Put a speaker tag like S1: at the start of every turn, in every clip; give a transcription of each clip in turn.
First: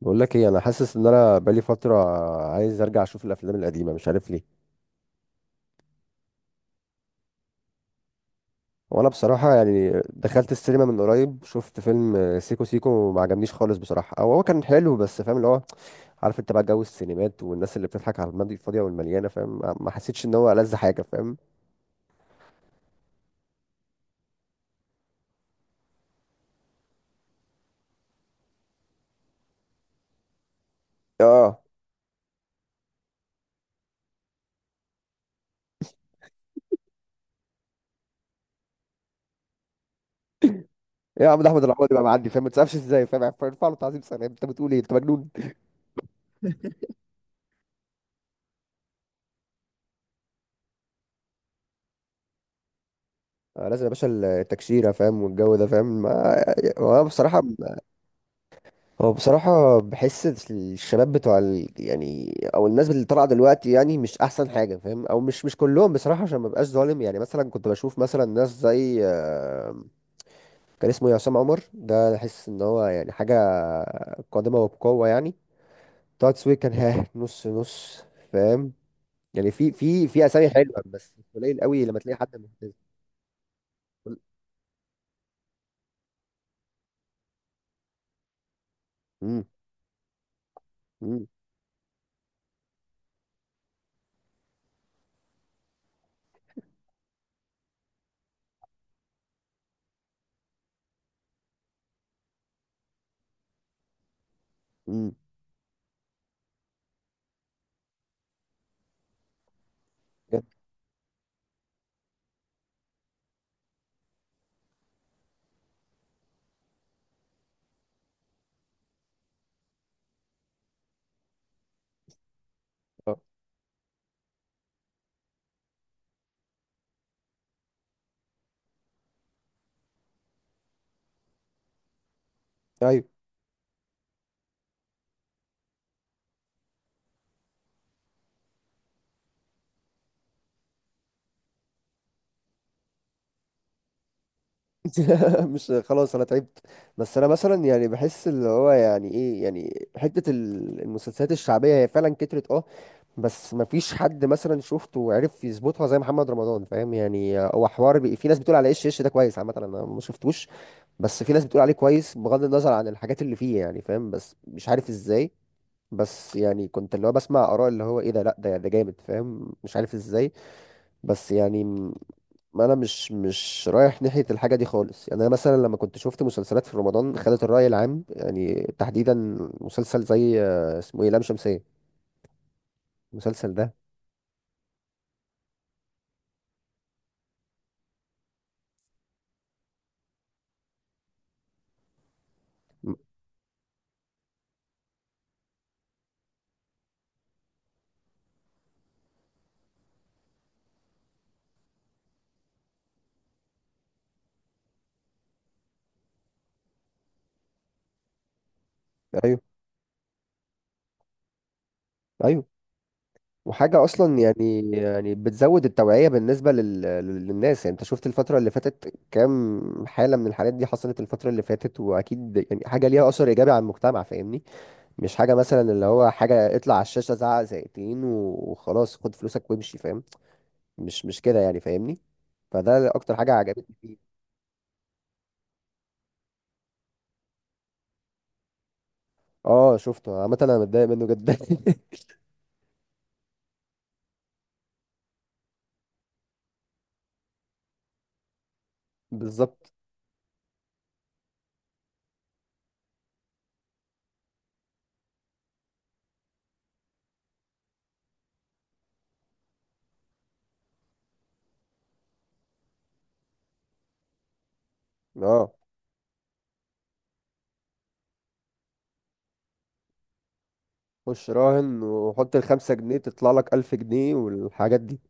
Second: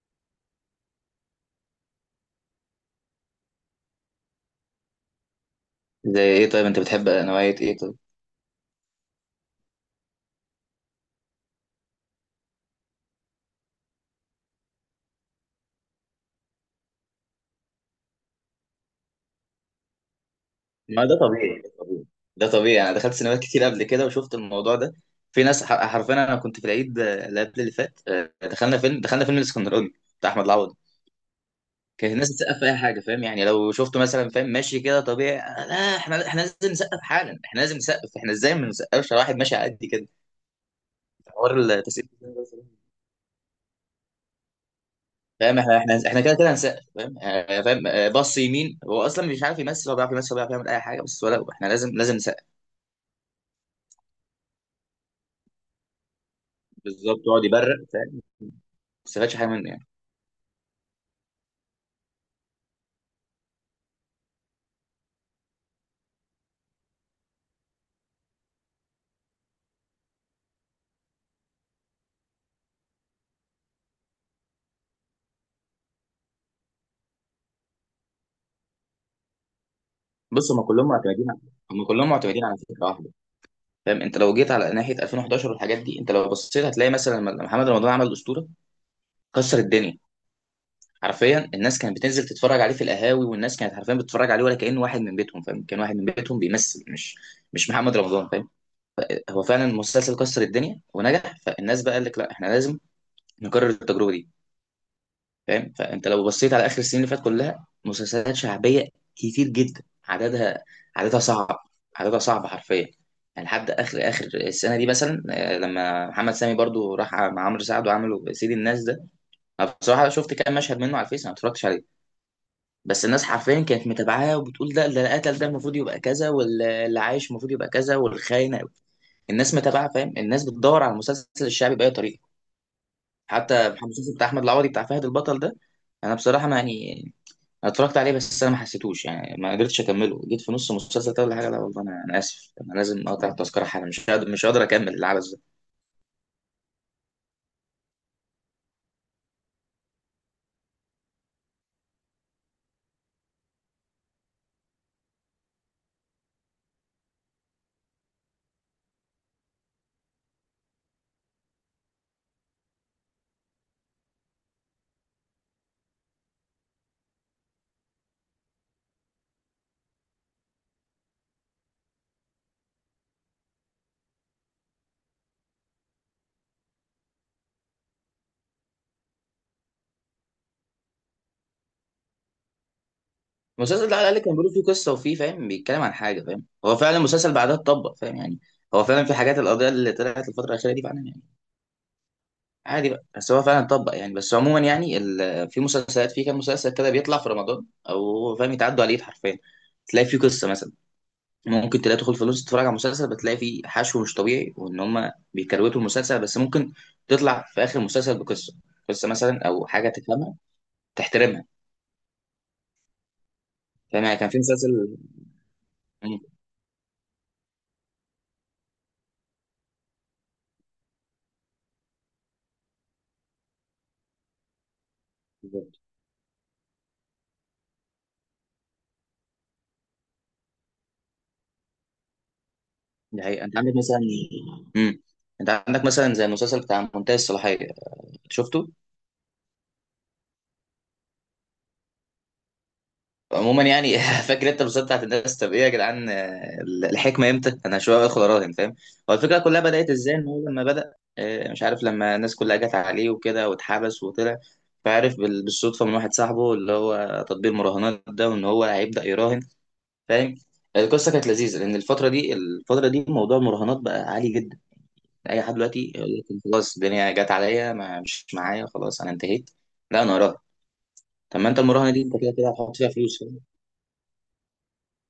S1: بقول لك ايه، انا حاسس ان انا بقالي فتره عايز ارجع اشوف الافلام القديمه، مش عارف ليه.
S2: زي ايه طيب؟ انت بتحب نوعية ايه طيب؟
S1: وانا بصراحه يعني دخلت السينما من قريب، شفت فيلم سيكو سيكو وما عجبنيش خالص بصراحه. او هو كان حلو بس فاهم اللي هو، عارف انت بقى جو السينمات والناس اللي بتضحك على الماضي الفاضيه والمليانه، فاهم؟ ما حسيتش ان هو ألذ حاجه،
S2: ما ده
S1: فاهم؟
S2: طبيعي، ده طبيعي. انا دخلت سينمات كتير قبل كده وشفت الموضوع ده. في ناس حرفيا انا كنت في العيد، اللي قبل اللي فات، دخلنا فيلم الاسكندراني بتاع احمد العوضي.
S1: اه،
S2: كان الناس بتسقف في اي حاجه، فاهم؟ يعني لو شفته مثلا فاهم ماشي كده طبيعي، لا احنا لازم نسقف حالا، احنا لازم نسقف، احنا ازاي ما نسقفش على واحد ماشي على قد كده؟
S1: يا عم ده
S2: حوار
S1: احمد العوضي بقى
S2: التسقيف
S1: معدي، فاهم؟
S2: ده،
S1: ما تسقفش ازاي؟ فاهم، ارفع له تعظيم سلام. انت بتقول ايه؟ انت مجنون؟
S2: فاهم؟ احنا كده كده هنسقف، فاهم؟ فاهم؟ بص يمين، هو اصلا مش عارف يمثل، هو بيعرف يمثل، هو بيعرف يعمل اي حاجه، بس ولا احنا لازم نسقف.
S1: آه لازم يا باشا، التكشيره فاهم، والجو ده، فاهم؟ هو أنا
S2: بالظبط،
S1: بصراحه،
S2: يقعد يبرق، فاهم؟ ما
S1: هو
S2: استفادش حاجه منه
S1: بصراحة
S2: يعني.
S1: بحس الشباب بتوع يعني، أو الناس اللي طالعة دلوقتي يعني مش أحسن حاجة، فاهم؟ أو مش كلهم بصراحة، عشان ما بقاش ظالم. يعني مثلا كنت بشوف مثلا ناس زي كان اسمه عصام عمر، ده أحس إن هو يعني حاجة قادمة وبقوة يعني. طه دسوقي كان ها نص نص، فاهم؟ يعني في أسامي
S2: بص،
S1: حلوة بس قليل قوي
S2: هم
S1: لما
S2: كلهم
S1: تلاقي حد
S2: معتمدين على
S1: مهتم.
S2: فكره واحده. فاهم؟ انت لو جيت على ناحيه 2011 والحاجات دي، انت لو بصيت هتلاقي مثلا لما محمد رمضان عمل اسطوره،
S1: أمم،
S2: كسر الدنيا.
S1: أمم،
S2: حرفيا الناس كانت بتنزل تتفرج عليه في القهاوي، والناس كانت حرفيا بتتفرج عليه ولا كأنه واحد من بيتهم. فاهم؟ كان واحد من بيتهم بيمثل، مش محمد رمضان، فاهم؟ هو فعلا المسلسل كسر الدنيا ونجح، فالناس بقى قال لك لا احنا لازم نكرر التجربه دي.
S1: أمم.
S2: فاهم؟ فانت لو بصيت على اخر السنين اللي فاتت كلها مسلسلات شعبيه كتير جدا.
S1: بجد.
S2: عددها، عددها صعب، عددها صعب حرفيا. يعني لحد اخر السنه دي مثلا، لما محمد سامي برضو راح مع عمرو سعد وعملوا سيد الناس ده. انا بصراحه شفت كام مشهد منه على الفيس، أنا ما اتفرجتش عليه. بس
S1: آه.
S2: الناس حرفيا كانت متابعاه وبتقول ده اللي قتل، ده المفروض يبقى كذا، واللي عايش المفروض يبقى كذا، والخاينه. الناس متابعه، فاهم؟ الناس بتدور على المسلسل الشعبي باي طريقه.
S1: أيوه.
S2: حتى المسلسل بتاع احمد العوضي، بتاع فهد البطل ده، انا بصراحه ما يعني، أنا اتفرجت عليه بس انا ما حسيتوش يعني، ما قدرتش اكمله، جيت في نص المسلسل ده ولا حاجه، لا والله، انا اسف، انا لازم اقطع التذكره حالا، مش قادر اكمل العبث ده.
S1: مش، خلاص انا تعبت. بس انا مثلا يعني بحس اللي هو يعني ايه، يعني حتة المسلسلات الشعبية هي فعلا كترت اه. بس ما فيش حد مثلا شفته وعرف يظبطها زي محمد رمضان، فاهم؟ يعني هو حوار في ناس بتقول على ايش، ايش ده كويس؟ عامة انا ما شفتوش. بس في ناس بتقول عليه كويس بغض النظر عن الحاجات اللي فيه، يعني فاهم؟ بس مش عارف ازاي. بس يعني كنت اللي هو بسمع اراء اللي هو ايه ده، لا ده جامد، فاهم؟ مش عارف ازاي. بس يعني ما انا مش رايح ناحيه الحاجه دي خالص. يعني انا مثلا لما كنت شفت مسلسلات في رمضان، خدت الراي العام يعني تحديدا مسلسل زي اسمه ايه، لام شمسيه. المسلسل ده.
S2: المسلسل ده على الاقل كان بيقول فيه قصه وفيه، فاهم؟ بيتكلم عن حاجه، فاهم؟ هو فعلا المسلسل بعدها اتطبق، فاهم يعني؟ هو فعلا في حاجات، القضيه اللي طلعت الفتره الاخيره دي فعلا يعني عادي
S1: م-
S2: بقى، بس هو فعلا اتطبق يعني. بس عموما يعني في مسلسلات، في كام مسلسل كده بيطلع في رمضان او هو فاهم، يتعدوا على الايد حرفيا، تلاقي فيه قصه مثلا. ممكن تلاقي، تدخل في نص تتفرج على مسلسل، بتلاقي فيه حشو مش طبيعي، وان هم بيكروتوا المسلسل، بس ممكن تطلع في اخر المسلسل بقصه، قصه
S1: ايوه.
S2: مثلا او حاجه تفهمها، تحترمها.
S1: ايوه، وحاجه
S2: فاهم يعني؟
S1: اصلا
S2: كان في
S1: يعني،
S2: مسلسل،
S1: يعني بتزود التوعيه
S2: مم،
S1: بالنسبه للناس، يعني انت شفت الفتره اللي فاتت كام حاله من الحالات دي حصلت الفتره اللي فاتت، واكيد يعني حاجه ليها اثر ايجابي على المجتمع، فاهمني؟ مش حاجه مثلا
S2: بالظبط.
S1: اللي هو حاجه اطلع على الشاشه، زعق زقتين وخلاص خد فلوسك وامشي، فاهم؟ مش كده يعني، فاهمني؟ فده اكتر
S2: دي
S1: حاجه
S2: حقيقة، انت
S1: عجبتني
S2: عندك مثلا،
S1: فيه.
S2: مم. انت عندك مثلا زي المسلسل بتاع منتهي الصلاحيه، شفته؟
S1: اه شفته، عامه انا متضايق منه جدا.
S2: عموما يعني فاكر انت بالظبط بتاعت الناس، طب ايه يا جدعان، الحكمه امتى؟ انا شويه ادخل اراهن، فاهم؟ هو الفكره كلها
S1: بالظبط.
S2: بدات ازاي، ان هو لما بدا، مش عارف، لما الناس كلها جت عليه وكده واتحبس وطلع، فعرف بالصدفه من واحد صاحبه اللي هو تطبيق المراهنات ده، وان هو هيبدا يراهن. فاهم؟ القصه كانت لذيذه، لان الفتره دي، الفتره دي موضوع المراهنات بقى عالي جدا. اي
S1: اه،
S2: حد دلوقتي يقول لك خلاص الدنيا جت عليا، ما مش معايا، خلاص انا انتهيت، لا انا اراهن.
S1: خش
S2: طب ما انت
S1: راهن
S2: المراهنه دي انت كده
S1: وحط
S2: كده
S1: الخمسة
S2: هتحط فيها
S1: جنيه
S2: فلوس،
S1: تطلع
S2: فاهم؟
S1: لك ألف جنيه والحاجات دي.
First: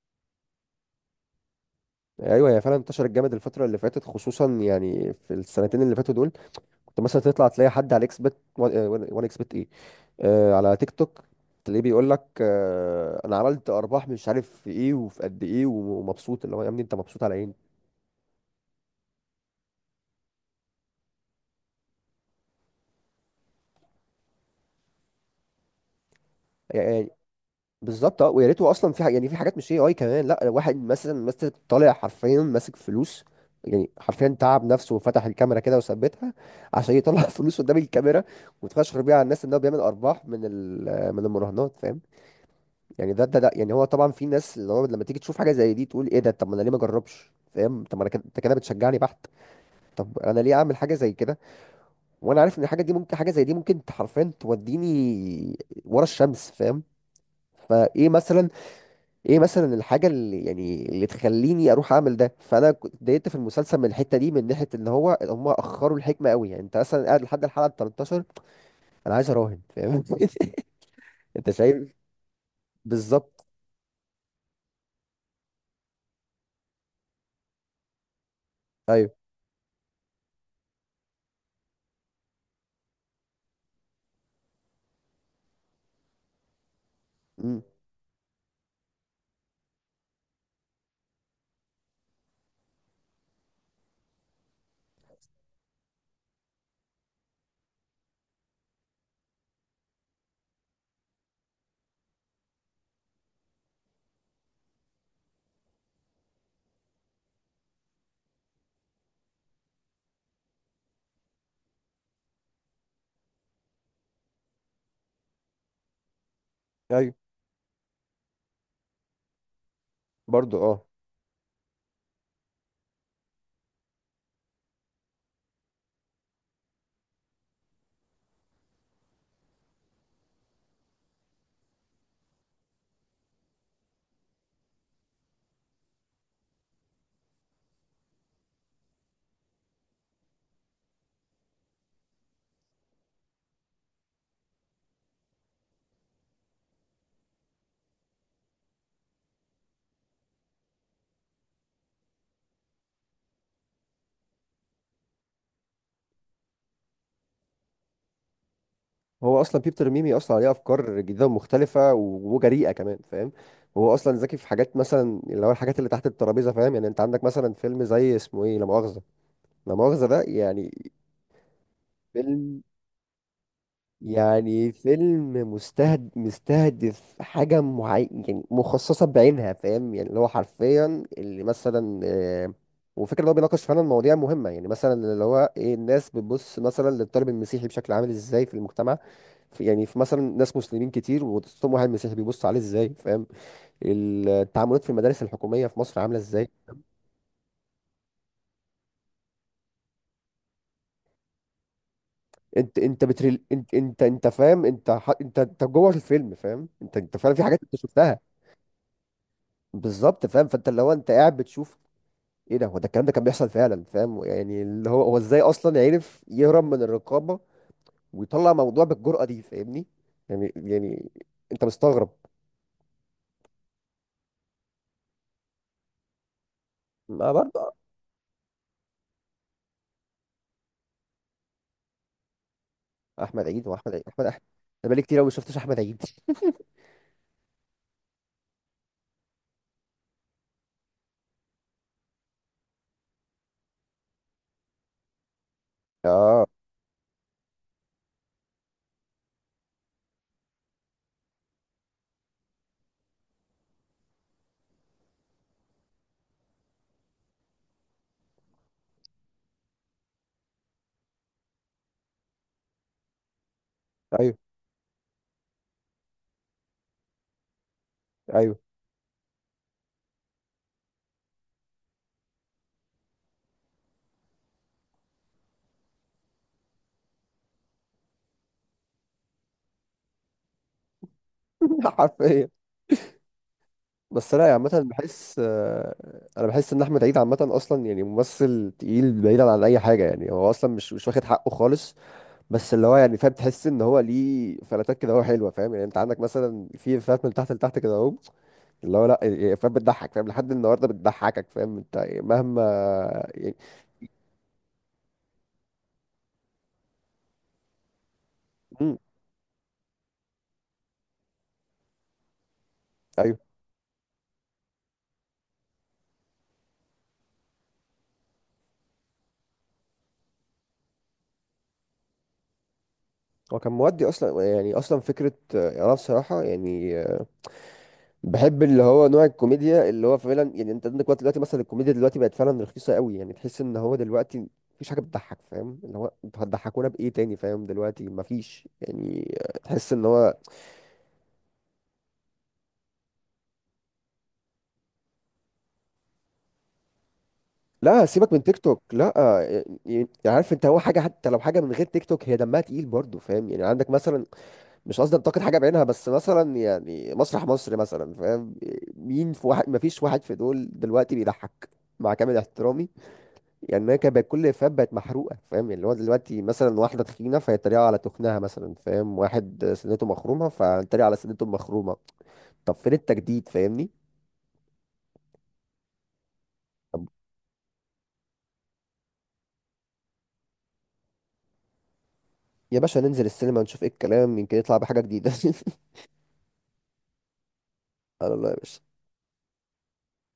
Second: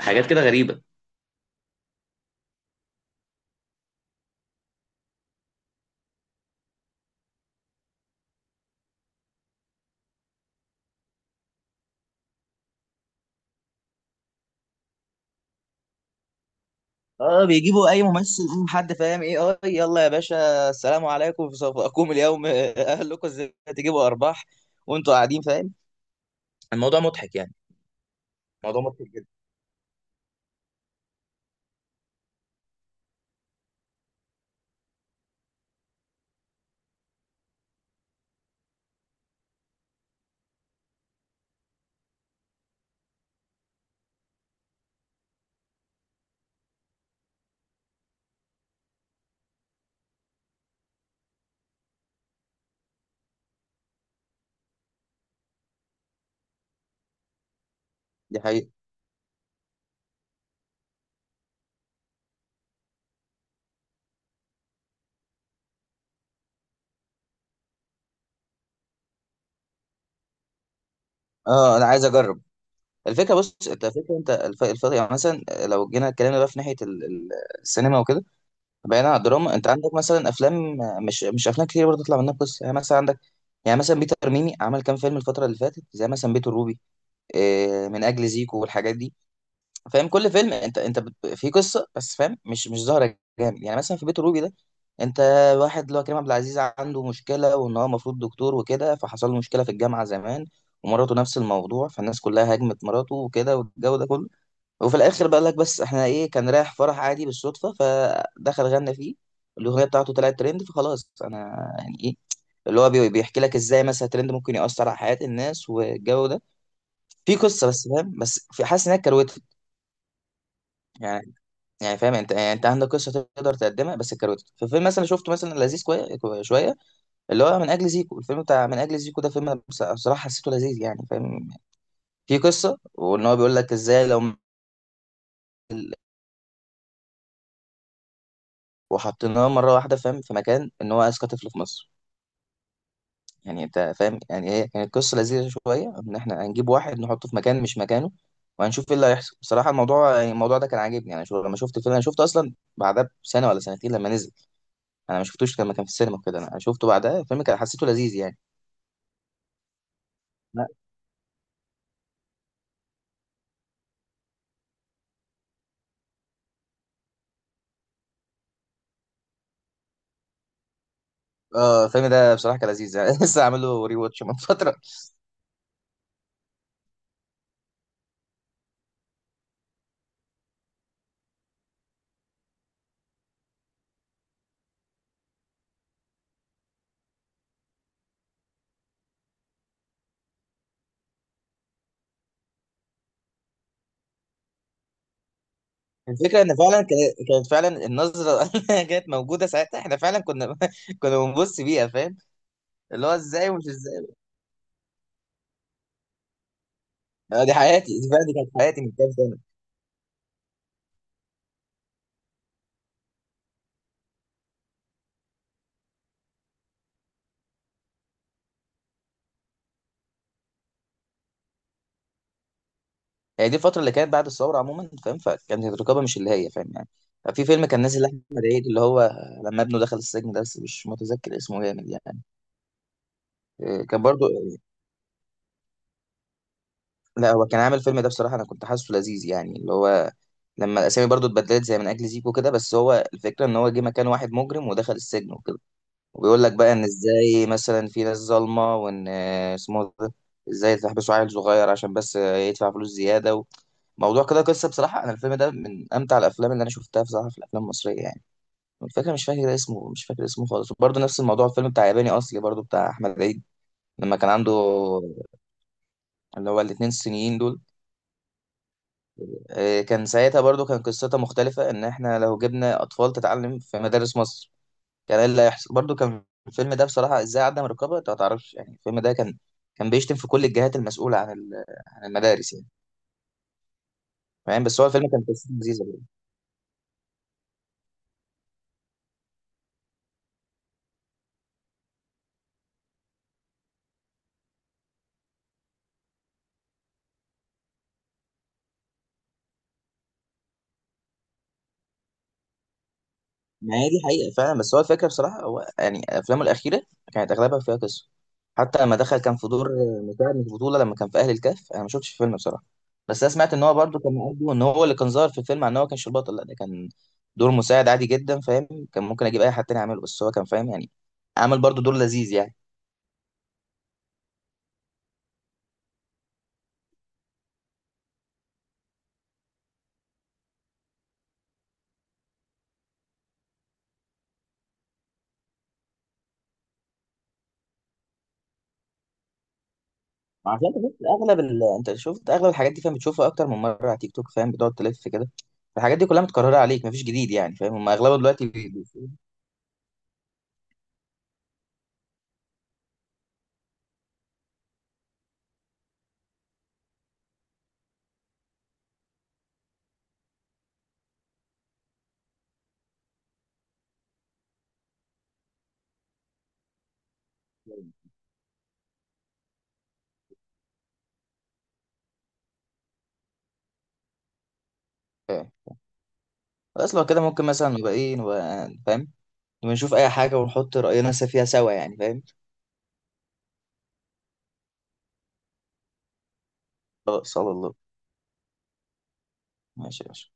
S2: حاجات كده غريبة.
S1: ايوه، هي فعلا انتشرت جامد الفتره اللي فاتت، خصوصا يعني في السنتين اللي فاتوا دول. كنت مثلا تطلع تلاقي حد على اكس بت، وان اكس بت ايه. آه، على تيك توك. تلاقيه بيقول لك آه انا عملت ارباح، مش عارف في ايه وفي قد ايه ومبسوط. اللي هو يا ابني انت مبسوط على
S2: اه
S1: ايه
S2: بيجيبوا اي ممثل أم حد فاهم ايه، اه يلا يا باشا السلام عليكم، في صفاكم اليوم اهلكم، ازاي تجيبوا ارباح وانتوا قاعدين، فاهم؟ الموضوع
S1: يعني؟
S2: مضحك يعني.
S1: بالظبط. اه ويا ريته
S2: الموضوع
S1: اصلا
S2: مضحك
S1: في حاجة،
S2: جدا.
S1: يعني في حاجات مش اي كمان. لا، واحد مثلا، مثلا طالع حرفيا ماسك فلوس، يعني حرفيا تعب نفسه وفتح الكاميرا كده وثبتها عشان يطلع فلوس قدام الكاميرا وتفشخر بيها على الناس ان هو بيعمل ارباح من من المراهنات، فاهم؟ يعني ده يعني، هو طبعا في ناس اللي هو لما تيجي تشوف حاجه زي دي تقول ايه ده، طب ما انا ليه ما اجربش، فاهم؟ طب ما انا كده، انت كده بتشجعني بحت. طب انا ليه اعمل حاجه زي كده وانا عارف ان الحاجه دي ممكن، حاجه زي دي ممكن حرفيا توديني ورا الشمس، فاهم؟ فايه
S2: دي
S1: مثلا،
S2: حقيقة.
S1: ايه مثلا الحاجه اللي يعني اللي تخليني اروح اعمل ده؟ فانا كنت اتضايقت في المسلسل من الحته دي، من ناحيه ان هو هم اخروا الحكمه قوي يعني. انت مثلا قاعد لحد الحلقه 13 انا عايز اراهن، فاهم؟ انت
S2: اه انا
S1: شايف؟
S2: عايز اجرب. الفكره،
S1: بالظبط.
S2: بص، انت الفكره، انت يعني مثلا لو جينا اتكلمنا بقى في ناحيه السينما وكده، بعيدا
S1: ايوه.
S2: عن الدراما، انت عندك مثلا افلام، مش مش افلام كتير برضه تطلع منها قصه، يعني مثلا عندك، يعني مثلا بيتر ميمي عمل كام فيلم الفتره اللي فاتت، زي مثلا بيت الروبي،
S1: امم.
S2: من اجل زيكو والحاجات دي. فاهم؟ كل فيلم في قصه بس، فاهم؟ مش مش ظاهره جامد. يعني مثلا في بيت الروبي ده، انت واحد اللي هو كريم عبد العزيز عنده مشكله، وان هو المفروض دكتور وكده، فحصل له مشكله في الجامعه زمان، ومراته نفس الموضوع، فالناس كلها هاجمت مراته وكده والجو ده كله. وفي الاخر بقى لك بس احنا ايه، كان رايح فرح عادي بالصدفه، فدخل غنى فيه، الاغنيه بتاعته طلعت ترند، فخلاص انا يعني ايه، اللي هو بيحكي لك ازاي مثلا الترند ممكن يأثر على حياه الناس والجو ده.
S1: ايوه.
S2: في قصه بس، فاهم؟ بس في حاسس انها كروته.
S1: برضو اه.
S2: يعني فاهم؟ انت يعني انت عندك قصه تقدر تقدمها، بس الكروت في فيلم مثلا شفته مثلا لذيذ، شويه، اللي هو من اجل زيكو، الفيلم بتاع من اجل زيكو ده، فيلم أنا بصراحه حسيته لذيذ يعني. فاهم؟ في قصه، وان هو بيقول لك ازاي لو وحطيناه مره واحده، فاهم؟ في مكان ان هو اذكى طفل في مصر. يعني انت فاهم يعني ايه؟ كانت قصه لذيذه شويه، ان احنا هنجيب واحد نحطه في مكان مش مكانه، وهنشوف ايه اللي هيحصل. بصراحه الموضوع يعني الموضوع ده كان عاجبني يعني. شو لما شفت الفيلم، انا شفته اصلا بعدها بسنه ولا سنتين لما نزل، انا ما شفتوش لما كان في السينما كده، انا شفته بعدها، الفيلم كان حسيته لذيذ يعني.
S1: هو اصلا بيبتر ميمي اصلا عليه افكار جديده ومختلفه وجريئه كمان، فاهم؟ هو اصلا ذكي في حاجات مثلا اللي هو الحاجات اللي تحت الترابيزه، فاهم؟ يعني انت عندك مثلا فيلم زي اسمه ايه، لا مؤاخذه. لا مؤاخذه ده يعني
S2: اه الفيلم ده بصراحه
S1: فيلم،
S2: كان لذيذ يعني، لسه عامل له ري واتش من
S1: يعني
S2: فتره.
S1: فيلم مستهدف حاجة معينة، يعني مخصصة بعينها، فاهم؟ يعني اللي هو حرفيا اللي مثلا وفكرة اللي هو بيناقش فعلا مواضيع مهمة، يعني مثلا اللي هو ايه، الناس بتبص مثلا للطالب المسيحي بشكل عامل ازاي في المجتمع. في، يعني في مثلا ناس مسلمين كتير وتصوم، واحد مسيحي بيبص عليه ازاي، فاهم؟ التعاملات في المدارس الحكومية في مصر عاملة
S2: الفكره
S1: ازاي.
S2: ان فعلا كانت فعلا النظره اللي كانت موجوده ساعتها احنا فعلا كنا كنا بنبص بيها، فاهم؟
S1: انت انت
S2: اللي هو
S1: بتريل،
S2: ازاي ومش
S1: انت انت
S2: ازاي.
S1: انت فاهم، انت انت جوه الفيلم، فاهم؟ انت انت فعلا في
S2: دي
S1: حاجات انت
S2: حياتي، دي
S1: شفتها.
S2: فعلا دي كانت حياتي من كام سنه.
S1: بالظبط، فاهم؟ فانت اللي هو انت قاعد بتشوف ايه ده، هو ده الكلام. ده كان بيحصل فعلا، فاهم؟ يعني اللي هو هو ازاي اصلا عرف يهرب من الرقابه ويطلع موضوع بالجرأه دي، فاهمني؟ يعني، يعني انت مستغرب.
S2: هي دي الفتره اللي كانت بعد الثوره عموما، فاهم؟ فكانت الرقابه مش اللي هي، فاهم يعني؟
S1: ما
S2: في فيلم
S1: برضه،
S2: كان نازل لاحمد عيد، اللي هو لما ابنه دخل السجن ده، بس مش متذكر اسمه، جامد يعني.
S1: احمد عيد، واحمد عيد
S2: كان
S1: احمد
S2: برضو.
S1: احمد. انا بقالي كتير قوي ما شفتش احمد عيد.
S2: لا هو كان عامل الفيلم ده بصراحة، أنا كنت حاسه لذيذ يعني، اللي هو لما الأسامي برضو اتبدلت زي من أجل زيكو كده. بس هو الفكرة إن هو جه مكان واحد مجرم ودخل السجن وكده، وبيقول
S1: اه.
S2: لك بقى إن إزاي مثلا في ناس ظالمة، وإن، اسمه ده، إزاي تحبسوا عيل صغير عشان بس، يدفع فلوس زيادة و... موضوع كده قصة. بصراحة أنا الفيلم ده من أمتع الأفلام اللي أنا شفتها بصراحة في الأفلام المصرية يعني. الفكرة، مش فاكر اسمه، مش فاكر اسمه خالص. وبرضه نفس الموضوع الفيلم بتاع ياباني أصلي، برضه بتاع أحمد عيد، لما كان
S1: ايوه.
S2: عنده اللي هو الاتنين الصينيين دول.
S1: ايوه.
S2: كان ساعتها برضو كان قصتها مختلفة، إن إحنا لو جبنا أطفال تتعلم في مدارس مصر، كان إيه اللي هيحصل. برضو كان الفيلم ده بصراحة، إزاي عدم الرقابة، أنت ما تعرفش يعني، الفيلم ده كان، كان بيشتم في كل الجهات المسؤولة عن عن
S1: حرفيا.
S2: المدارس يعني.
S1: بس لا يعني
S2: فاهم؟
S1: عامه
S2: بس هو الفيلم كان
S1: بحس
S2: قصته لذيذة.
S1: انا بحس ان احمد عيد عامه اصلا يعني ممثل تقيل، بعيدا عن اي حاجه يعني. هو اصلا مش واخد حقه خالص. بس اللي هو يعني فاهم، تحس ان هو ليه فلاتات كده هو حلوه، فاهم؟ يعني انت عندك مثلا في فلات من تحت لتحت كده اهو، اللي هو لا يعني فاهم، بتضحك، فاهم؟ لحد النهارده بتضحكك، فاهم؟ انت يعني مهما يعني.
S2: ما هي دي حقيقة فعلا. بس هو الفكرة بصراحة، هو يعني أفلامه الأخيرة كانت أغلبها فيها قصة. حتى لما
S1: امم.
S2: دخل كان في دور مساعد في البطولة، لما كان في أهل الكهف، أنا ما شفتش الفيلم بصراحة، بس أنا
S1: ايوه.
S2: سمعت إن هو برضه كان مقضي، إن هو اللي كان ظاهر في الفيلم، عن إن هو كانش البطل، لا ده كان دور مساعد عادي جدا، فاهم؟ كان ممكن أجيب أي حد تاني يعمله، بس هو كان فاهم يعني، عمل برضه دور لذيذ يعني.
S1: هو كان مودي اصلا يعني، اصلا فكره انا بصراحه يعني بحب اللي هو نوع الكوميديا اللي هو فعلا، يعني انت عندك وقت دلوقتي مثلا، الكوميديا دلوقتي بقت فعلا رخيصه قوي، يعني تحس ان هو دلوقتي مفيش حاجه بتضحك، فاهم؟ اللي هو انتوا هتضحكونا بايه تاني، فاهم؟ دلوقتي مفيش يعني تحس ان هو
S2: عشان انت شفت اغلب انت شفت اغلب الحاجات دي، فاهم؟ بتشوفها اكتر من مره على تيك توك، فاهم؟ بتقعد تلف كده، الحاجات دي كلها متكرره عليك، مفيش جديد يعني. فاهم؟ هم
S1: لا،
S2: اغلبها
S1: سيبك من
S2: دلوقتي
S1: تيك توك، لا يعني. عارف انت، هو حاجه حتى لو حاجه من غير تيك توك هي دمها تقيل برضه، فاهم؟ يعني عندك مثلا، مش قصدي انتقد حاجه بعينها، بس مثلا يعني مسرح مصر مثلا، فاهم؟ مين في واحد، ما فيش واحد في دول دلوقتي بيضحك، مع كامل احترامي. يعني انا كان بقت كل افيهات بقت محروقه، فاهم؟ يعني اللي هو دلوقتي مثلا واحده تخينه فيتريقوا على تخنها مثلا، فاهم؟ واحد سنته مخرومه فيتريقوا على سنته المخرومه. طب فين التجديد، فاهمني؟
S2: بي- خلاص
S1: طب
S2: لو كده ممكن مثلا نبقى ايه، نبقى فاهم، نبقى نشوف اي حاجة ونحط رأينا فيها سوا يعني. فاهم؟
S1: يا باشا ننزل السينما نشوف ايه الكلام، يمكن يطلع بحاجه جديده.
S2: خلاص على الله.
S1: على الله يا باشا.
S2: ماشي يا باشا.